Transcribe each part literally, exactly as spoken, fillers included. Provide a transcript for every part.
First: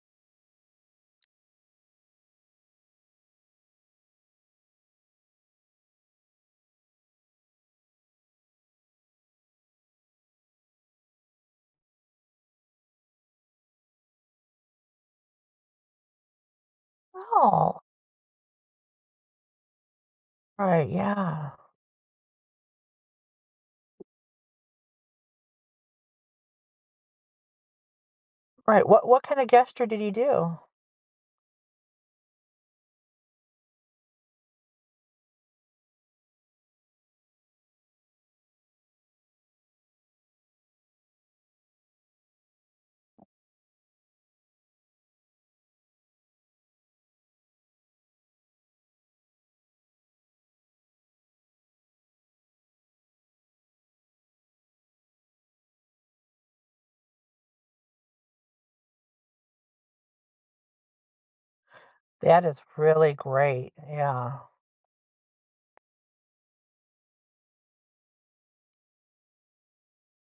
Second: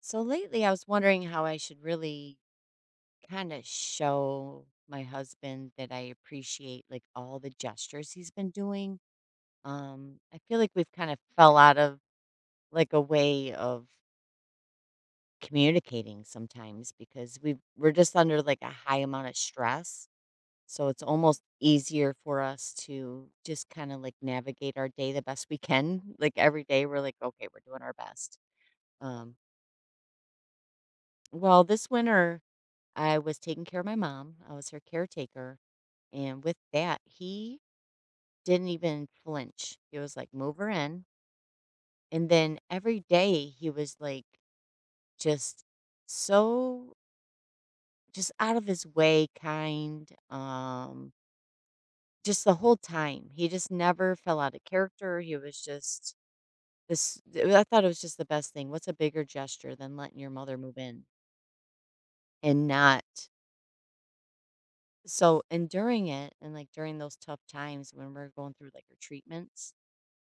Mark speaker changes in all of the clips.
Speaker 1: So lately, I was wondering how I should really kind of show my husband that I appreciate like all the gestures he's been doing. Um, I feel like we've kind of fell out of like a way of communicating sometimes because we
Speaker 2: Oh,
Speaker 1: we're just under like a high amount of stress.
Speaker 2: right,
Speaker 1: So it's almost
Speaker 2: yeah.
Speaker 1: easier for us to just kind of like navigate our day the best we can. Like every day, we're like, okay, we're doing our best.
Speaker 2: Right, what what
Speaker 1: Um,
Speaker 2: kinda gesture did he do?
Speaker 1: well, this winter I was taking care of my mom. I was her caretaker. And with that, he didn't even flinch. He was like, move her in. And then every day he was like, just so, just out of his way, kind. Um, just the whole time. He just never fell out of character. He was just this. I thought it was just the best thing. What's a bigger gesture than letting your mother move in
Speaker 2: That is
Speaker 1: and not.
Speaker 2: really great, yeah.
Speaker 1: So, and during it, and like during those tough times when we're going through like our treatments,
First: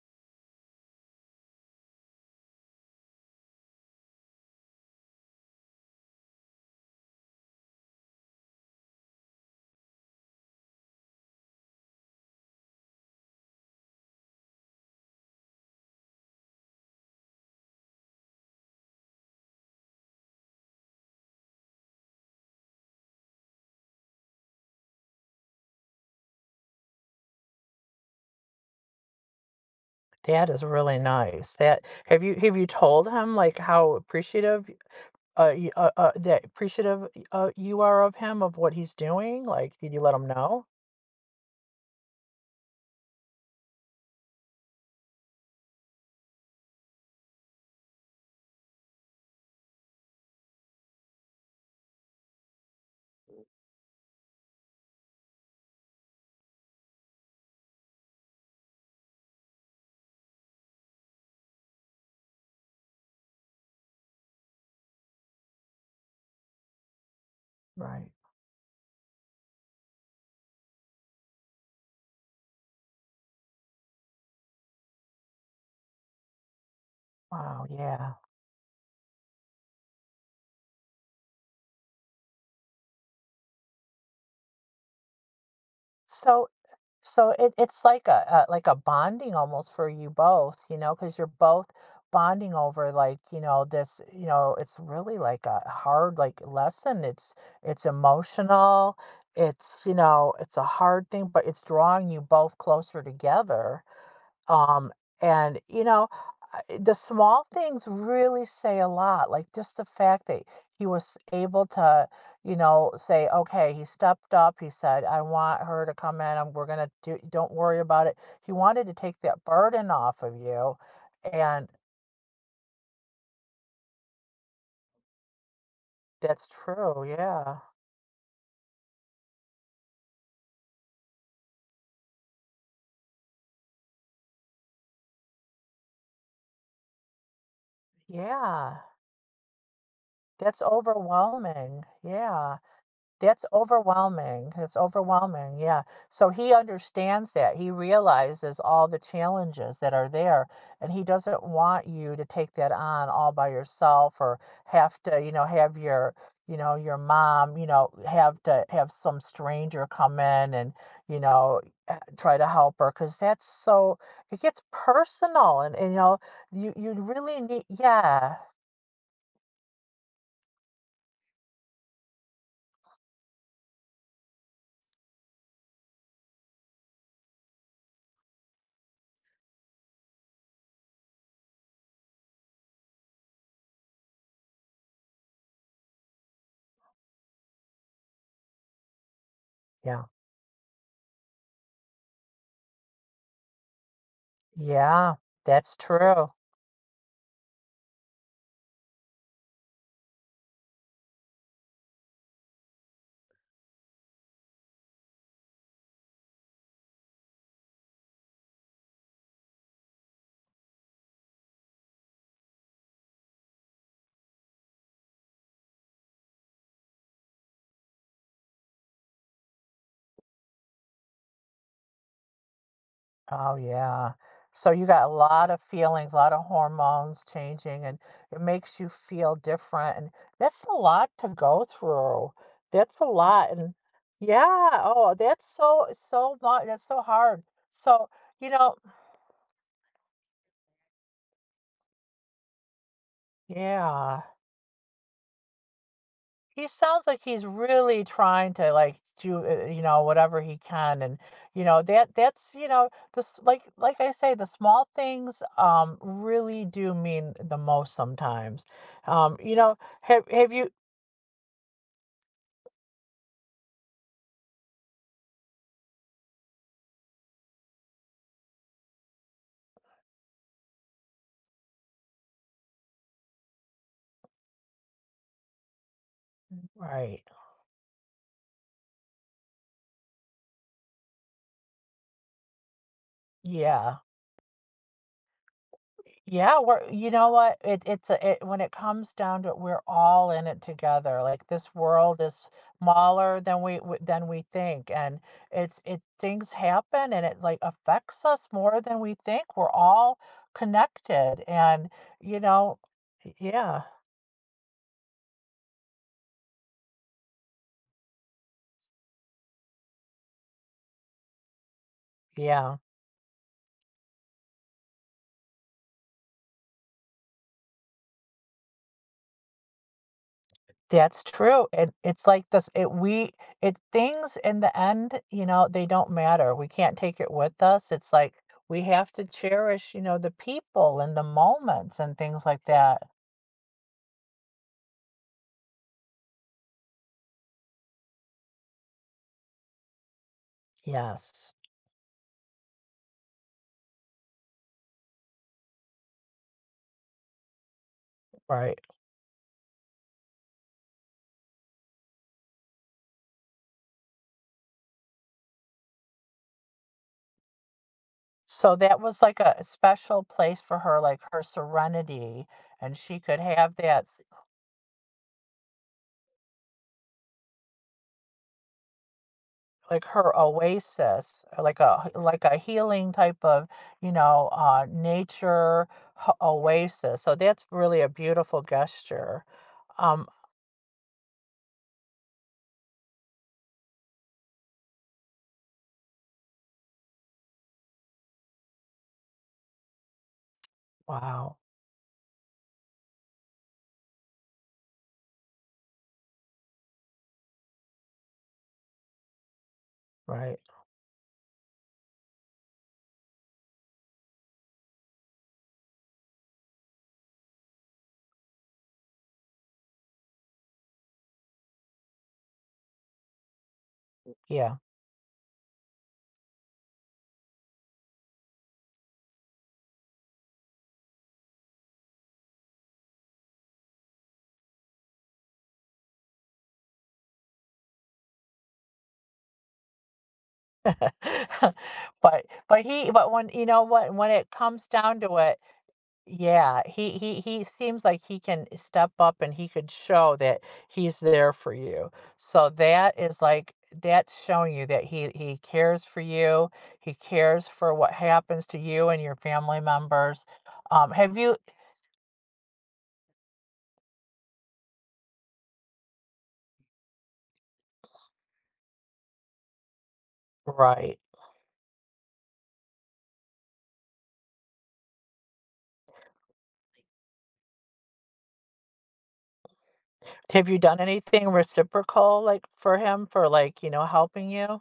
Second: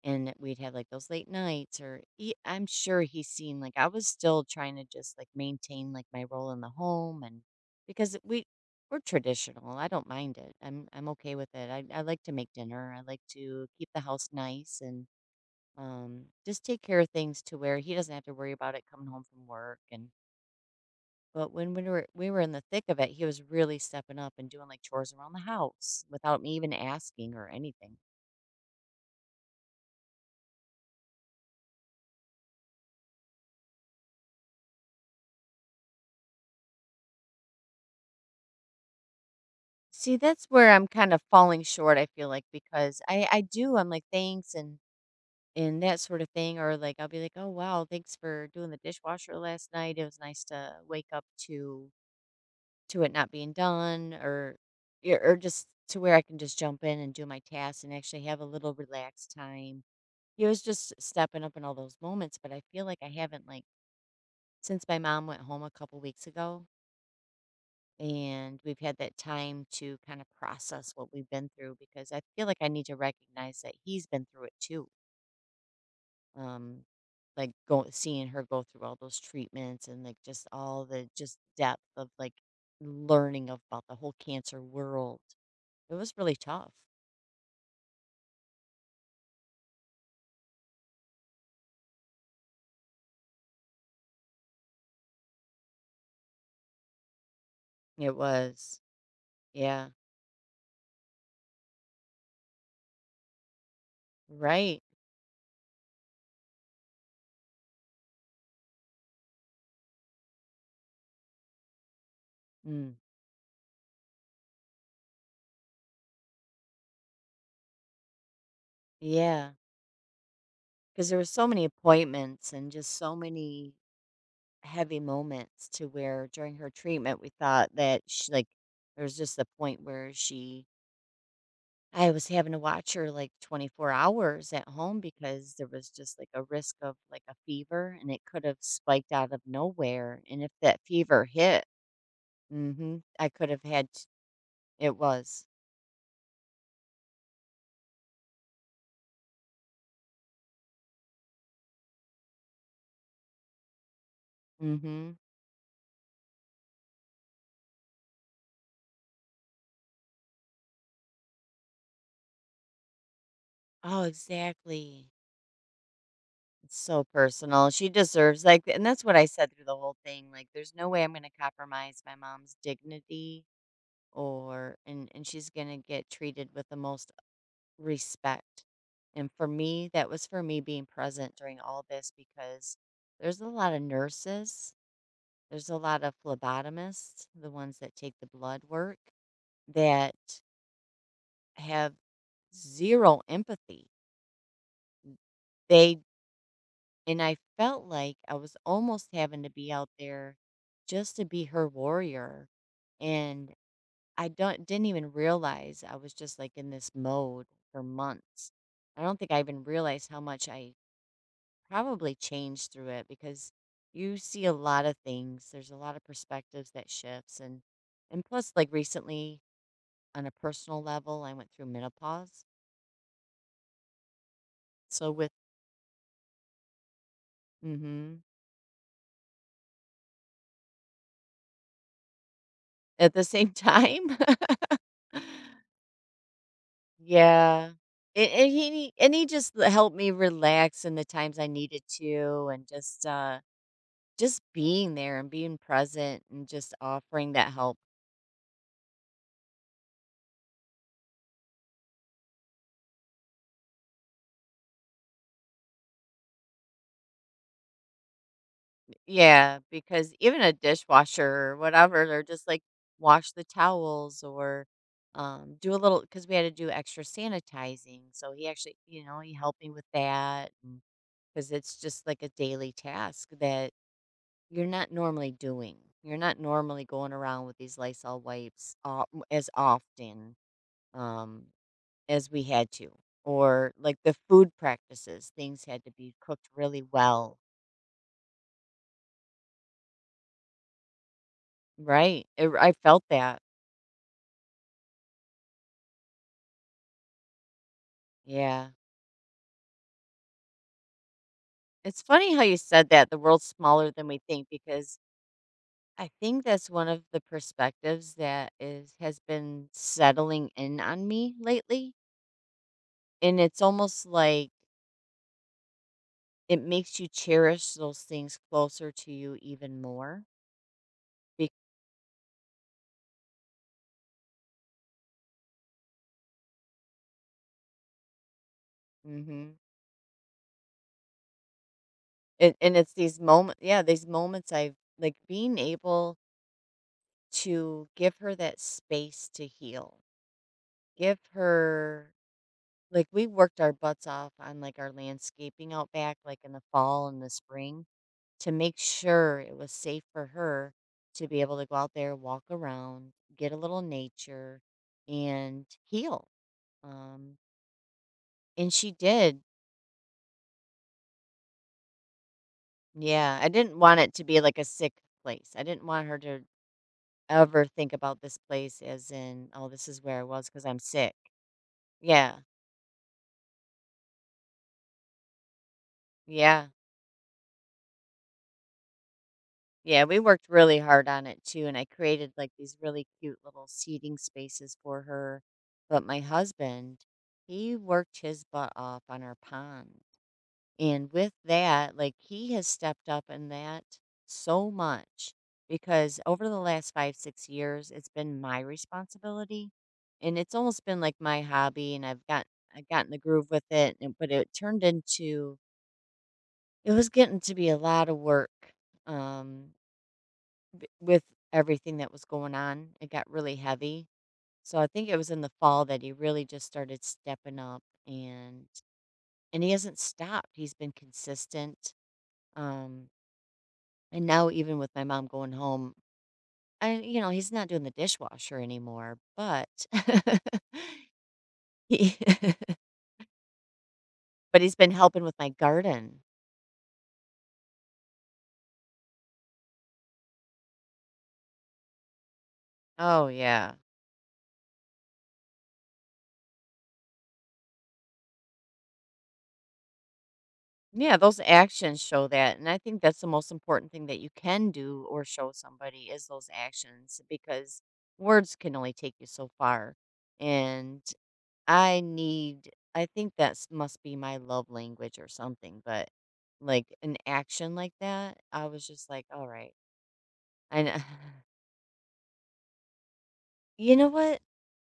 Speaker 1: and we'd have like those late nights, or he, I'm sure he's seen like I was still trying to just like maintain like my role in the home, and because we we're traditional, I don't mind it. I'm I'm okay with it. I I like to make dinner. I like to keep the house nice and um just take care of things to where he doesn't have to worry about it coming home from work. And but when we were we were in the thick of it, he was really stepping up and doing, like, chores around the house without me even asking or anything.
Speaker 2: That is really nice. That have you have you told him, like, how appreciative, uh, you uh uh, that appreciative, uh, you are of him, of what he's doing? Like, did you let
Speaker 1: See,
Speaker 2: him
Speaker 1: that's
Speaker 2: know?
Speaker 1: where I'm kind of falling short, I feel like, because I I do, I'm like, "Thanks," and and that sort of thing, or, like, I'll be like, "Oh, wow, thanks for doing the dishwasher last night. It was nice to wake up to to it not being done," or yeah, or just to where I can just jump in and do my tasks and actually have a little relaxed time. He was just stepping up in all those moments, but I feel like I haven't, like, since my mom went home a couple weeks ago
Speaker 2: Right.
Speaker 1: and we've had that time to kind of process what we've been through because I feel like I need to recognize that he's been through it too. Um like
Speaker 2: Wow,
Speaker 1: going,
Speaker 2: yeah.
Speaker 1: seeing her go through all those treatments and like just all the just depth of like learning about the whole cancer world. It was really
Speaker 2: So
Speaker 1: tough.
Speaker 2: So it it's like a, a like a bonding almost for you both, you know, because you're both bonding over, like, you know, this, you know, it's really like a hard like lesson. It's it's
Speaker 1: It was.
Speaker 2: emotional. It's,
Speaker 1: Yeah.
Speaker 2: you know, it's a hard thing, but it's drawing you both closer together.
Speaker 1: Right.
Speaker 2: um, and, you know, I- eh, the small things really say a lot. Like just the fact that he was able to, you know,
Speaker 1: Mm.
Speaker 2: say, okay, he stepped up. He said, I want her to come in. And we're gonna do. Don't worry about it. He wanted to take that
Speaker 1: Yeah.
Speaker 2: burden off of you,
Speaker 1: Because there were so many
Speaker 2: and
Speaker 1: appointments and just so many heavy moments to where
Speaker 2: that's
Speaker 1: during her
Speaker 2: true.
Speaker 1: treatment we
Speaker 2: Yeah,
Speaker 1: thought that she, like, there was just the point where she, I was having to watch her like twenty-four hours at home because there was just like a risk of like a fever and it could have
Speaker 2: yeah.
Speaker 1: spiked out of nowhere, and if
Speaker 2: That's
Speaker 1: that fever hit,
Speaker 2: overwhelming. Yeah.
Speaker 1: mhm, I
Speaker 2: That's
Speaker 1: could have had t-
Speaker 2: overwhelming, That's
Speaker 1: it was.
Speaker 2: overwhelming, yeah. So he understands that, he realizes all the challenges that are there, and he doesn't want you to take that on all by yourself or have
Speaker 1: Mhm.
Speaker 2: to, you know, have your, you know, your mom, you know, have to have some stranger come in and, you know, eh, try to help her, because that's so
Speaker 1: Oh,
Speaker 2: it gets
Speaker 1: exactly,
Speaker 2: personal, and, and you know, you
Speaker 1: it's
Speaker 2: you
Speaker 1: so
Speaker 2: really need,
Speaker 1: personal, she
Speaker 2: yeah,
Speaker 1: deserves like, and that's what I said through the whole thing, like there's no way I'm going to compromise my mom's dignity or, and and she's going to get treated with the most respect. And for me, that was for me being present during all this because there's a lot of nurses, there's a lot of phlebotomists, the ones that take the blood work,
Speaker 2: yeah,
Speaker 1: that have zero empathy.
Speaker 2: yeah, that's
Speaker 1: They,
Speaker 2: true.
Speaker 1: and I felt like I was almost having to be out there just to be her warrior. And I don't didn't even realize I was just like in this mode for months. I don't think I even realized how much I probably changed through it because you see a lot of things. There's a lot of perspectives that shifts. And and plus, like, recently, on a personal level, I went through menopause.
Speaker 2: Oh, yeah. So you got
Speaker 1: So
Speaker 2: a
Speaker 1: with,
Speaker 2: lot of feelings, a lot of hormones changing, and
Speaker 1: mhm,
Speaker 2: it makes you feel different. And that's a lot to go through. That's a
Speaker 1: at the
Speaker 2: lot.
Speaker 1: same
Speaker 2: And
Speaker 1: time.
Speaker 2: yeah, oh, that's so, so much. That's so hard.
Speaker 1: Yeah.
Speaker 2: So,
Speaker 1: And,
Speaker 2: you
Speaker 1: and
Speaker 2: know,
Speaker 1: he, and he just l- helped me relax in the times I needed to, and just uh
Speaker 2: yeah.
Speaker 1: just being there and being present and
Speaker 2: He
Speaker 1: just
Speaker 2: sounds like
Speaker 1: offering
Speaker 2: he's
Speaker 1: that help.
Speaker 2: really trying to, like, do uh, you know, whatever he can. And, you know, that that's, you know, this, like like I say, the small things um really do mean the most sometimes. Um you
Speaker 1: Yeah,
Speaker 2: know,
Speaker 1: because
Speaker 2: have
Speaker 1: even
Speaker 2: have
Speaker 1: a
Speaker 2: you
Speaker 1: dishwasher or whatever, they're just like, wash the towels or, um, do a little, because we had to do extra sanitizing. So he actually, you know, he helped me with that because it's just like a daily task that you're not normally doing. You're not normally going
Speaker 2: right.
Speaker 1: around with these Lysol wipes uh, as often. Um, as we had to, or like
Speaker 2: Yeah.
Speaker 1: the food practices, things had to be cooked
Speaker 2: Yeah, we're,
Speaker 1: really
Speaker 2: you know
Speaker 1: well.
Speaker 2: what? It it's a, it when it comes down to it, we're all in it together. Like this world
Speaker 1: Right.
Speaker 2: is
Speaker 1: It, I felt
Speaker 2: smaller
Speaker 1: that.
Speaker 2: than we w- than we think, and it's it things happen, and it, like, affects us
Speaker 1: Yeah.
Speaker 2: more than we think. We're all connected, and,
Speaker 1: It's funny
Speaker 2: you
Speaker 1: how you
Speaker 2: know,
Speaker 1: said that the world's
Speaker 2: yeah,
Speaker 1: smaller than we think, because I think that's one of the perspectives that is has been settling in on me lately,
Speaker 2: yeah.
Speaker 1: and it's almost like it makes you cherish those things closer to you even more.
Speaker 2: That's
Speaker 1: Be-
Speaker 2: true. And it's like this it we it things in the end, you know, they don't matter. We can't take it with us. It's like, we have to
Speaker 1: mhm.
Speaker 2: cherish, you know, the people and the moments and things
Speaker 1: And,
Speaker 2: like
Speaker 1: and it's
Speaker 2: that.
Speaker 1: these moments, yeah, these moments I've like being able to give her that space to heal. Give
Speaker 2: Yes,
Speaker 1: her, like, we worked our butts off on like our landscaping out back, like in the fall and the spring, to
Speaker 2: right.
Speaker 1: make sure it was safe for her to be able to go out there, walk around, get a little nature and heal. Um and
Speaker 2: So
Speaker 1: she
Speaker 2: that was like
Speaker 1: did.
Speaker 2: a special place for her, like her serenity, and she
Speaker 1: Yeah,
Speaker 2: could
Speaker 1: I
Speaker 2: have
Speaker 1: didn't want
Speaker 2: that
Speaker 1: it
Speaker 2: s
Speaker 1: to be like a sick place. I didn't want her to ever think about this place as in, oh, this is
Speaker 2: like
Speaker 1: where I
Speaker 2: her
Speaker 1: was because I'm sick.
Speaker 2: oasis, or like a h
Speaker 1: Yeah.
Speaker 2: like a healing type of, you know, uh, nature h
Speaker 1: Yeah.
Speaker 2: oasis. So that's really a beautiful gesture.
Speaker 1: Yeah, we
Speaker 2: Um,
Speaker 1: worked really hard on it too, and I created like these really cute little seating spaces for her. But my husband, he worked his butt off on our pond. And with
Speaker 2: wow,
Speaker 1: that, like, he has stepped up in that so much, because over the last five, six years, it's been my responsibility. And it's
Speaker 2: right,
Speaker 1: almost been like my hobby, and I've got I've gotten the groove with it, and- but it turned into, it was getting to be a lot of work. Um, b- with everything that was going on, it got really heavy.
Speaker 2: yeah.
Speaker 1: So I think it was in the fall that he really just started stepping up, and and he hasn't stopped. He's been consistent. Um and now, even with my mom going home, I you know, he's not doing the dishwasher anymore, but he
Speaker 2: But but he but when you know what, when it
Speaker 1: but he's
Speaker 2: comes
Speaker 1: been
Speaker 2: down
Speaker 1: helping with
Speaker 2: to
Speaker 1: my
Speaker 2: it,
Speaker 1: garden.
Speaker 2: yeah, he he he seems like he can step up and he could show that he's there for you. So that
Speaker 1: Oh
Speaker 2: is like
Speaker 1: yeah.
Speaker 2: that's showing you that he he cares for you. He cares for what happens to you and your family members. Um,
Speaker 1: Yeah,
Speaker 2: have
Speaker 1: those
Speaker 2: you
Speaker 1: actions show that. And I think that's the most important thing that you can do or show somebody is those actions, because words can only take you so far. And
Speaker 2: right.
Speaker 1: I need, I think that must be my love language or something, but like an action like that, I was just like, all right.
Speaker 2: Have you done
Speaker 1: And
Speaker 2: anything reciprocal like for him, for like, you
Speaker 1: you
Speaker 2: know,
Speaker 1: know what?
Speaker 2: helping you?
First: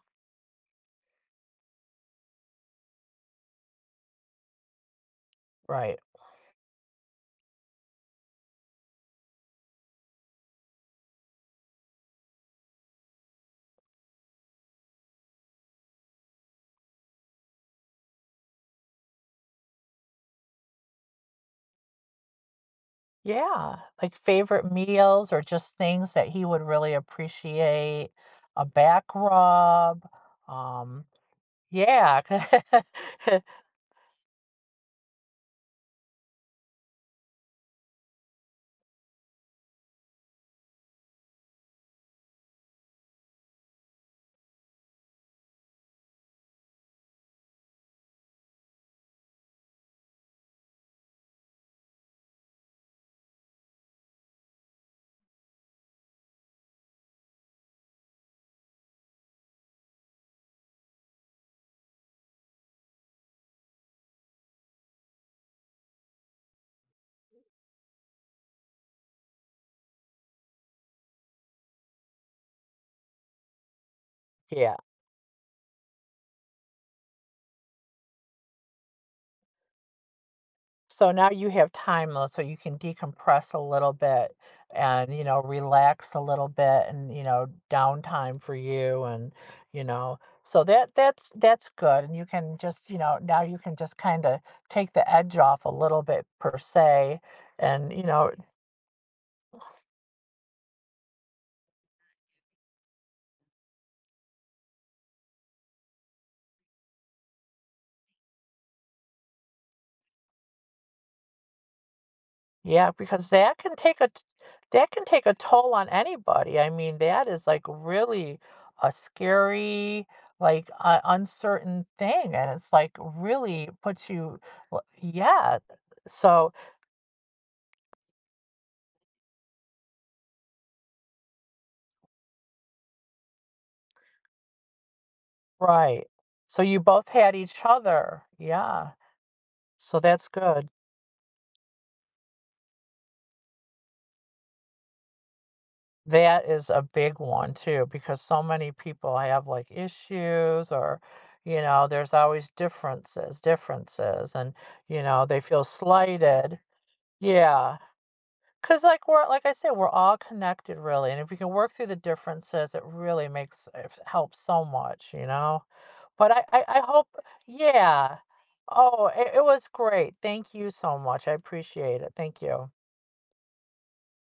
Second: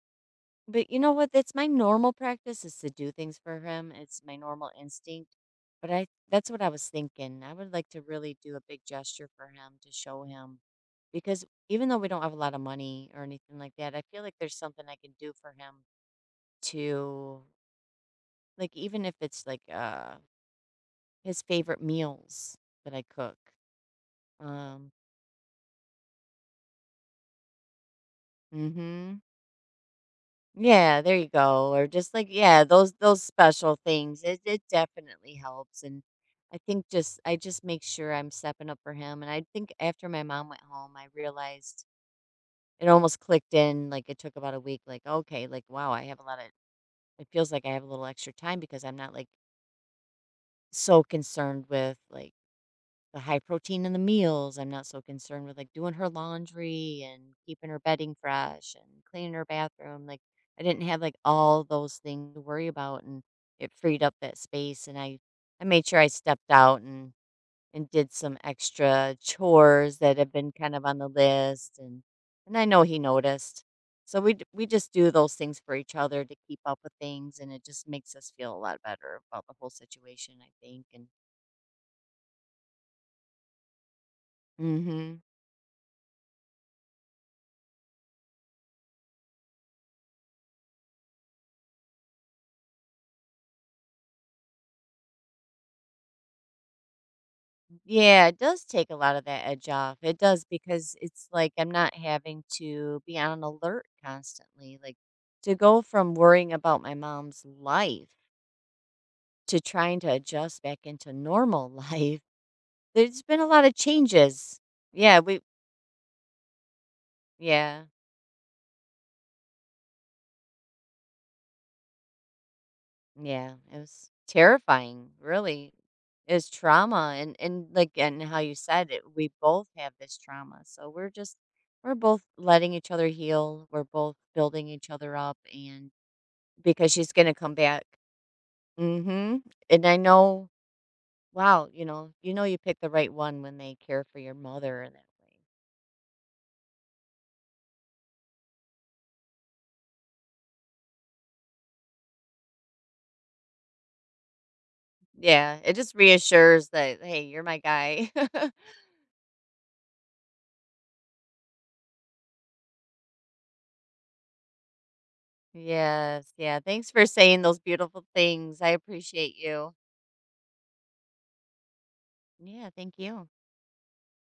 Speaker 1: But you know what? That's my normal practice, is to do things for him. It's my normal instinct. But
Speaker 2: Right.
Speaker 1: I that's what I was thinking. I would like to really do a big gesture for him to show him, because even though we don't have a lot of money or anything like that, I feel like there's something I can do for him to, like, even if it's like uh his favorite meals that I cook.
Speaker 2: Yeah, like favorite
Speaker 1: Um
Speaker 2: meals or just things that he would really appreciate, a back
Speaker 1: mhm
Speaker 2: rub,
Speaker 1: Yeah,
Speaker 2: um,
Speaker 1: there you go. Or just
Speaker 2: yeah.
Speaker 1: like, yeah, those those special things. It it definitely helps. And I think just, I just make sure I'm stepping up for him. And I think after my mom went home, I realized it almost clicked in. Like, it took about a week. Like, okay, like wow, I have a lot of. It feels like I have a little extra time because I'm not, like, so concerned with like the high protein in the meals. I'm not so concerned with like doing her laundry and keeping her bedding fresh and cleaning her bathroom. Like, I didn't have like all those things to worry about, and it freed up that space, and I I made sure I stepped out, and and did some extra chores that had been kind of on the list, and and I know he noticed. So we d- we
Speaker 2: Yeah,
Speaker 1: just do those things for each other to keep up with things, and it just makes us feel a lot better about the whole situation, I think. And
Speaker 2: so now you have time l so you can decompress a little bit and,
Speaker 1: mhm
Speaker 2: you know, relax a little bit, and, you know, downtime for you, and, you know, so that that's that's good, and you can just, you know, now you can just kinda take the edge off a little bit per se, and, you
Speaker 1: Yeah,
Speaker 2: know,
Speaker 1: it does take a lot of that edge off. It does, because it's like I'm not having to be on alert constantly. Like, to go from worrying about my mom's life to trying to adjust back into normal life.
Speaker 2: yeah,
Speaker 1: There's
Speaker 2: because
Speaker 1: been a
Speaker 2: that
Speaker 1: lot of
Speaker 2: can take a t
Speaker 1: changes.
Speaker 2: that can
Speaker 1: Yeah,
Speaker 2: take a
Speaker 1: we
Speaker 2: toll on anybody. I mean, that is, like,
Speaker 1: yeah,
Speaker 2: really a scary, like, uh, uncertain thing, and it's, like,
Speaker 1: yeah.
Speaker 2: really
Speaker 1: It
Speaker 2: puts
Speaker 1: was
Speaker 2: you l
Speaker 1: terrifying,
Speaker 2: yeah,
Speaker 1: really. It's
Speaker 2: so
Speaker 1: trauma, and and like, and how you said it, we both have this trauma. So we're just we're both letting each other heal. We're both building each other up. And
Speaker 2: right. So you
Speaker 1: because
Speaker 2: both
Speaker 1: she's gonna
Speaker 2: had
Speaker 1: come
Speaker 2: each
Speaker 1: back.
Speaker 2: other. Yeah.
Speaker 1: Mhm, and I
Speaker 2: So that's
Speaker 1: know,
Speaker 2: good.
Speaker 1: wow, you know, you know you pick the right one when they care for your mother in that way.
Speaker 2: That is a big one too, because so many people have, like, issues or, you know, there's always differences differences, and, you know, they
Speaker 1: Yeah,
Speaker 2: feel
Speaker 1: it just
Speaker 2: slighted.
Speaker 1: reassures that, "Hey, you're my
Speaker 2: Yeah, cause
Speaker 1: guy."
Speaker 2: like we're like I said, we're all connected really, and if you can work through the differences, it really makes it helps so much, you know? But
Speaker 1: Yes,
Speaker 2: I
Speaker 1: yeah,
Speaker 2: I I
Speaker 1: thanks for
Speaker 2: hope,
Speaker 1: saying those beautiful
Speaker 2: yeah.
Speaker 1: things, I
Speaker 2: Oh, it
Speaker 1: appreciate
Speaker 2: it was
Speaker 1: you.
Speaker 2: great. Thank you so much. I appreciate it. Thank
Speaker 1: Yeah,
Speaker 2: you.
Speaker 1: thank you.